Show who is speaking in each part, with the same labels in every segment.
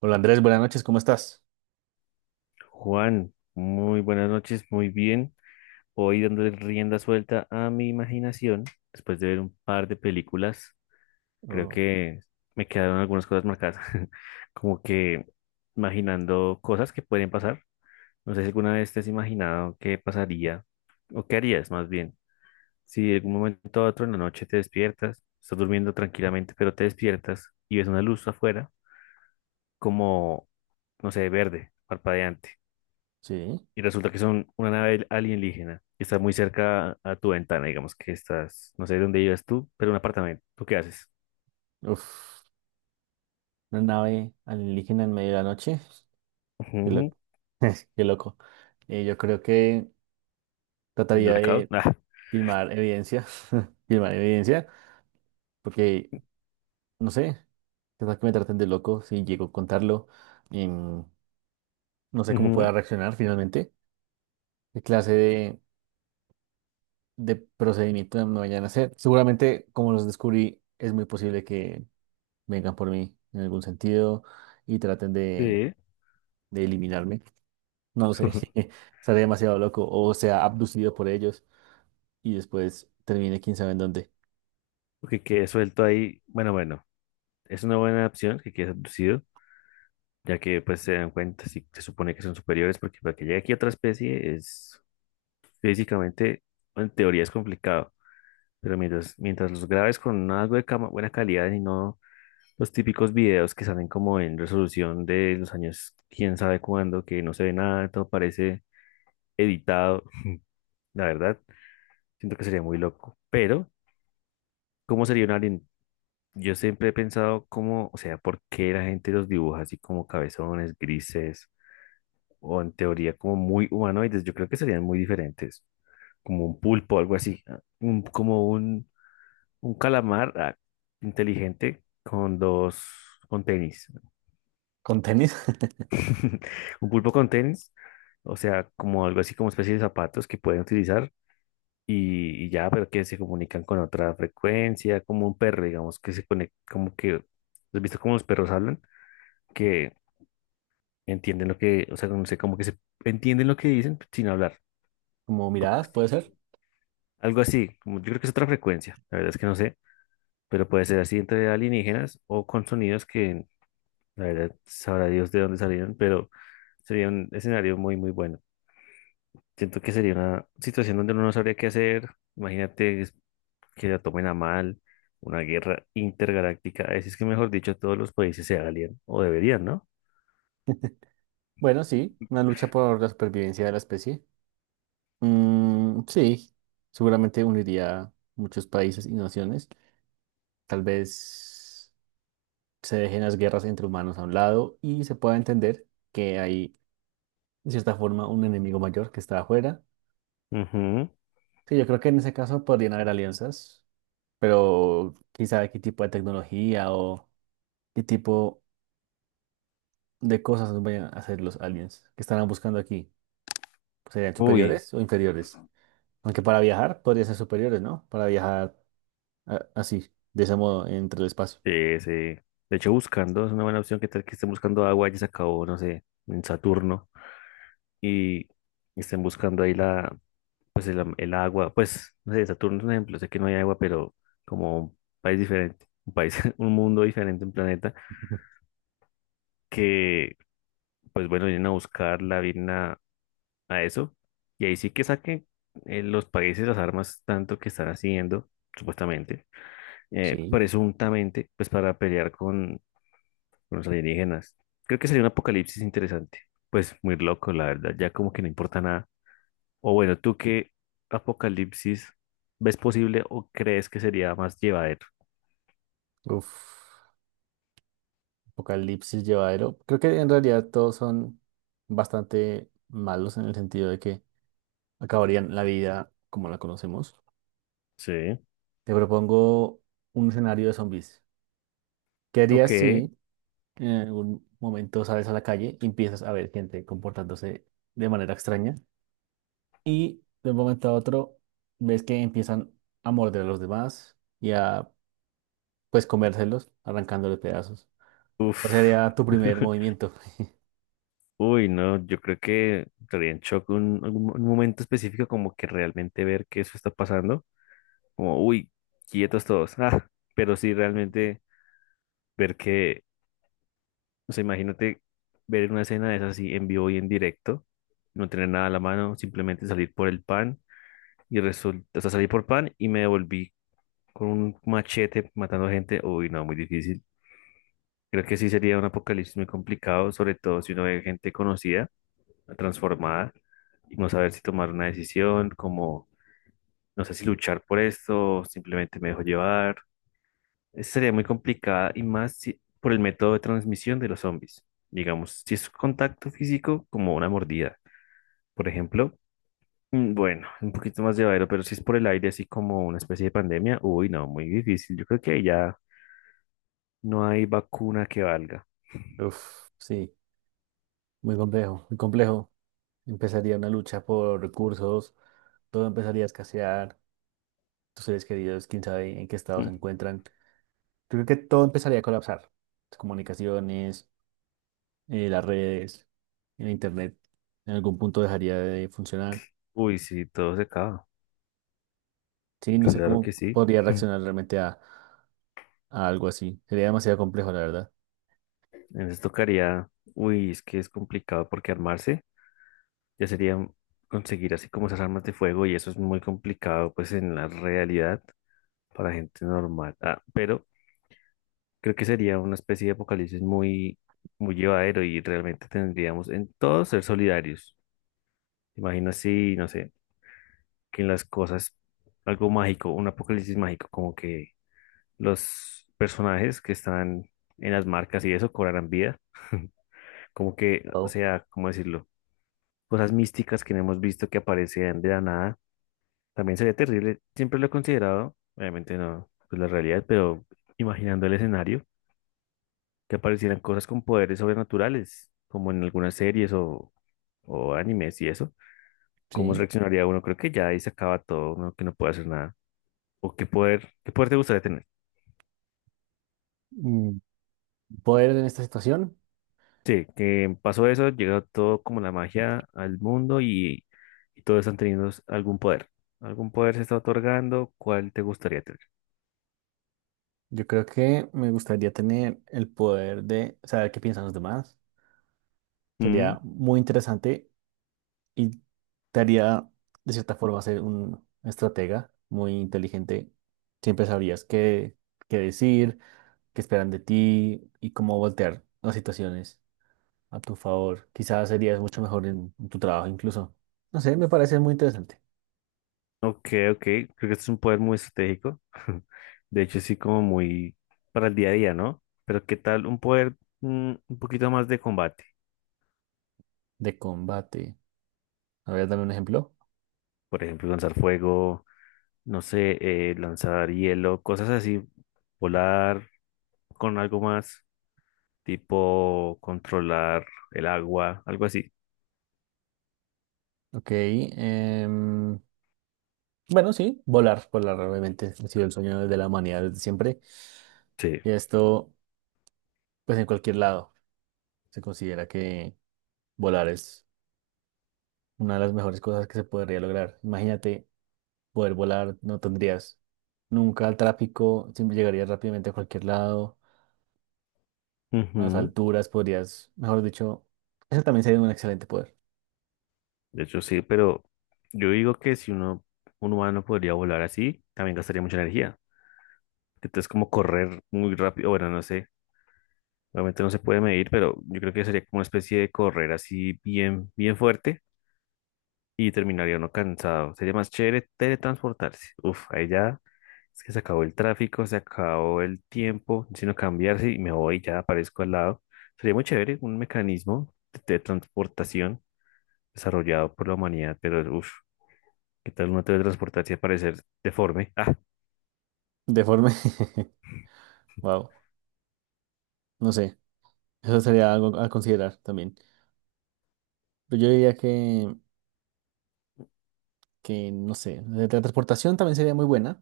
Speaker 1: Hola Andrés, buenas noches, ¿cómo estás?
Speaker 2: Juan, muy buenas noches, muy bien. Hoy dándole rienda suelta a mi imaginación, después de ver un par de películas, creo
Speaker 1: Oh,
Speaker 2: que me quedaron algunas cosas marcadas, como que imaginando cosas que pueden pasar. No sé si alguna vez te has imaginado qué pasaría o qué harías más bien. Si en algún momento a otro en la noche te despiertas, estás durmiendo tranquilamente, pero te despiertas y ves una luz afuera como, no sé, verde, parpadeante
Speaker 1: sí,
Speaker 2: y resulta que son una nave alienígena que está muy cerca a tu ventana, digamos que estás, no sé dónde vives tú, pero un apartamento. ¿Tú qué haces?
Speaker 1: uf, una nave alienígena en medio de la noche, qué
Speaker 2: Ujú.
Speaker 1: loco, qué loco. Yo creo que
Speaker 2: El
Speaker 1: trataría
Speaker 2: blackout.
Speaker 1: de
Speaker 2: Ah,
Speaker 1: filmar evidencia, filmar evidencia, porque no sé, quizás que me traten de loco si llego a contarlo, em, no sé cómo pueda
Speaker 2: ujú,
Speaker 1: reaccionar finalmente, qué clase de procedimiento me vayan a hacer. Seguramente, como los descubrí, es muy posible que vengan por mí en algún sentido y traten de
Speaker 2: sí.
Speaker 1: de eliminarme. No sé, estaré demasiado loco o sea abducido por ellos y después termine quién sabe en dónde.
Speaker 2: Porque quede suelto ahí. Bueno, bueno, es una buena opción que quede abducido, ya que pues se dan cuenta si se supone que son superiores, porque para que llegue aquí otra especie es físicamente, en teoría es complicado. Pero mientras los grabes con algo de buena calidad y no los típicos videos que salen como en resolución de los años, quién sabe cuándo, que no se ve nada, todo parece editado. La verdad, siento que sería muy loco. Pero, ¿cómo sería un alien? Yo siempre he pensado cómo, o sea, por qué la gente los dibuja así como cabezones, grises, o en teoría como muy humanoides. Yo creo que serían muy diferentes, como un pulpo, algo así, como un calamar, inteligente con dos, con tenis.
Speaker 1: Con tenis,
Speaker 2: Un pulpo con tenis, o sea, como algo así como especie de zapatos que pueden utilizar y ya, pero que se comunican con otra frecuencia, como un perro, digamos, que se conecta, como que, ¿has visto cómo los perros hablan? Que entienden lo que, o sea, no sé, como que se entienden lo que dicen sin hablar,
Speaker 1: como
Speaker 2: como
Speaker 1: miradas, puede
Speaker 2: si-
Speaker 1: ser.
Speaker 2: algo así, como yo creo que es otra frecuencia, la verdad es que no sé, pero puede ser así entre alienígenas o con sonidos que, la verdad, sabrá Dios de dónde salieron, pero sería un escenario muy, muy bueno. Siento que sería una situación donde uno no sabría qué hacer. Imagínate que la tomen a mal, una guerra intergaláctica. Así es que, mejor dicho, todos los países se alían o deberían, ¿no?
Speaker 1: Bueno, sí, una lucha por la supervivencia de la especie. Mm, sí, seguramente uniría muchos países y naciones. Tal vez se dejen las guerras entre humanos a un lado y se pueda entender que hay, de cierta forma, un enemigo mayor que está afuera.
Speaker 2: Ujú.
Speaker 1: Sí, yo creo que en ese caso podrían haber alianzas. Pero quién sabe qué tipo de tecnología o qué tipo de cosas nos vayan a hacer los aliens que estarán buscando aquí. ¿Serían
Speaker 2: Uy,
Speaker 1: superiores o inferiores? Aunque para viajar podría ser superiores, ¿no? Para viajar a- así, de ese modo, entre el espacio.
Speaker 2: sí, sí. De hecho, buscando es una buena opción. ¿Qué tal que estén buscando agua y se acabó, no sé, en Saturno? Y estén buscando ahí la, pues el, el agua. Pues, no sé, Saturno es un ejemplo. Sé que no hay agua, pero como un país diferente, un país, un mundo diferente, un planeta
Speaker 1: Ujú.
Speaker 2: que pues bueno, vienen a buscarla, vienen a eso, y ahí sí que saquen los países las armas tanto que están haciendo, supuestamente,
Speaker 1: Sí.
Speaker 2: presuntamente, pues para pelear con los alienígenas. Creo que sería un apocalipsis interesante, pues muy loco, la verdad, ya como que no importa nada. O bueno, ¿tú qué apocalipsis ves posible o crees que sería más llevadero?
Speaker 1: Uf, apocalipsis llevadero. Creo que en realidad todos son bastante malos en el sentido de que acabarían la vida como la conocemos.
Speaker 2: Sí.
Speaker 1: Te propongo un escenario de zombies. ¿Qué harías
Speaker 2: Ok.
Speaker 1: si en algún momento sales a la calle y empiezas a ver gente comportándose de manera extraña y de un momento a otro ves que empiezan a morder a los demás y a pues comérselos, arrancándoles pedazos? ¿Cuál
Speaker 2: Uf.
Speaker 1: sería tu primer movimiento?
Speaker 2: Uy, no, yo creo que estaría en shock un, algún un momento específico como que realmente ver que eso está pasando, como, uy, quietos todos, pero sí realmente ver que, o sea, imagínate ver una escena de esas así en vivo y en directo, no tener nada a la mano, simplemente salir por el pan y resulta, o sea, salí por pan y me devolví con un machete matando gente, uy, no, muy difícil. Creo que sí sería un apocalipsis muy complicado, sobre todo si uno ve gente conocida transformada y no saber si tomar una decisión, como no sé si luchar por esto, simplemente me dejo llevar. Esa sería muy complicada y más por el método de transmisión de los zombies. Digamos, si es contacto físico, como una mordida, por ejemplo. Mm, bueno, un poquito más llevadero, pero si es por el aire, así como una especie de pandemia, uy, no, muy difícil. Yo creo que ahí ya no hay vacuna que valga.
Speaker 1: Uf, sí, muy complejo, muy complejo. Empezaría una lucha por recursos, todo empezaría a escasear, tus seres queridos, quién sabe en qué estado se
Speaker 2: Mm.
Speaker 1: encuentran. Yo creo que todo empezaría a colapsar. Las comunicaciones, las redes, el internet, en algún punto dejaría de funcionar.
Speaker 2: Uy, sí, todo se acaba.
Speaker 1: Sí, no sé
Speaker 2: Claro que
Speaker 1: cómo
Speaker 2: sí.
Speaker 1: podría reaccionar realmente a algo así. Sería demasiado complejo, la verdad.
Speaker 2: Entonces tocaría, uy, es que es complicado porque armarse ya sería conseguir así como esas armas de fuego y eso es muy complicado pues en la realidad para gente normal. Ah, pero creo que sería una especie de apocalipsis muy, muy llevadero y realmente tendríamos en todo ser solidarios. Imagina si, no sé, que en las cosas, algo mágico, un apocalipsis mágico, como que los personajes que están en las marcas y eso cobrarán vida. Como que, o
Speaker 1: Wow.
Speaker 2: sea, ¿cómo decirlo? Cosas místicas que no hemos visto que aparecían de la nada. También sería terrible. Siempre lo he considerado, obviamente no, pues la realidad, pero imaginando el escenario, que aparecieran cosas con poderes sobrenaturales, como en algunas series o animes y eso. ¿Cómo
Speaker 1: Sí.
Speaker 2: reaccionaría uno? Creo que ya ahí se acaba todo, uno que no puede hacer nada. ¿O qué poder te gustaría tener?
Speaker 1: Mm, poder en esta situación,
Speaker 2: Sí, que pasó eso, llegó todo como la magia al mundo y todos están teniendo algún poder. Algún poder se está otorgando, ¿cuál te gustaría tener?
Speaker 1: yo creo que me gustaría tener el poder de saber qué piensan los demás.
Speaker 2: Mm,
Speaker 1: Sería muy interesante. Y te haría, de cierta forma, ser un estratega muy inteligente. Siempre sabrías qué, qué decir, qué esperan de ti y cómo voltear las situaciones a tu favor. Quizás serías mucho mejor en tu trabajo incluso. No sé, me parece muy interesante.
Speaker 2: ok, ok, creo que este es un poder muy estratégico. De hecho, sí, como muy para el día a día, ¿no? Pero ¿qué tal un poder un poquito más de combate?
Speaker 1: De combate. A ver, dame un ejemplo.
Speaker 2: Por ejemplo, lanzar fuego, no sé, lanzar hielo, cosas así, volar con algo más, tipo controlar el agua, algo así.
Speaker 1: Ok. Bueno, sí, volar. Volar obviamente ha sido el sueño de la humanidad desde siempre.
Speaker 2: Sí.
Speaker 1: Y esto, pues en cualquier lado, se considera que volar es una de las mejores cosas que se podría lograr. Imagínate poder volar, no tendrías nunca el tráfico, siempre llegarías rápidamente a cualquier lado, a las
Speaker 2: Ujú.
Speaker 1: alturas podrías, mejor dicho, eso también sería un excelente poder.
Speaker 2: De hecho, sí, pero yo digo que si uno, un humano podría volar así, también gastaría mucha energía. Entonces, como correr muy rápido, bueno, no sé, obviamente no se puede medir, pero yo creo que sería como una especie de correr así bien, bien fuerte y terminaría uno cansado. Sería más chévere teletransportarse. Uf, ahí ya es que se acabó el tráfico, se acabó el tiempo, sino cambiarse y me voy, ya aparezco al lado. Sería muy chévere un mecanismo de teletransportación desarrollado por la humanidad, pero uff. ¿Qué tal una teletransportarse y aparecer deforme? Ah,
Speaker 1: Deforme, wow, no sé, eso sería algo a considerar también. Pero yo diría que no sé, la transportación también sería muy buena,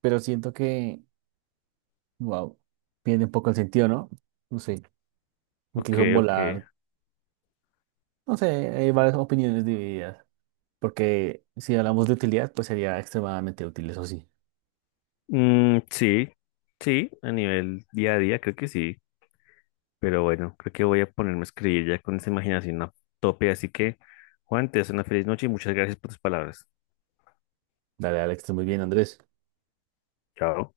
Speaker 1: pero siento que, wow, pierde un poco el sentido, ¿no? No sé,
Speaker 2: ok,
Speaker 1: incluso
Speaker 2: ok.
Speaker 1: volar, no sé, hay varias opiniones divididas. Porque si hablamos de utilidad, pues sería extremadamente útil, eso sí.
Speaker 2: Mm, sí, sí, a nivel día a día creo que sí. Pero bueno, creo que voy a ponerme a escribir ya con esa imaginación a tope. Así que, Juan, te deseo una feliz noche y muchas gracias por tus palabras.
Speaker 1: Dale al extra muy bien, Andrés.
Speaker 2: Chao.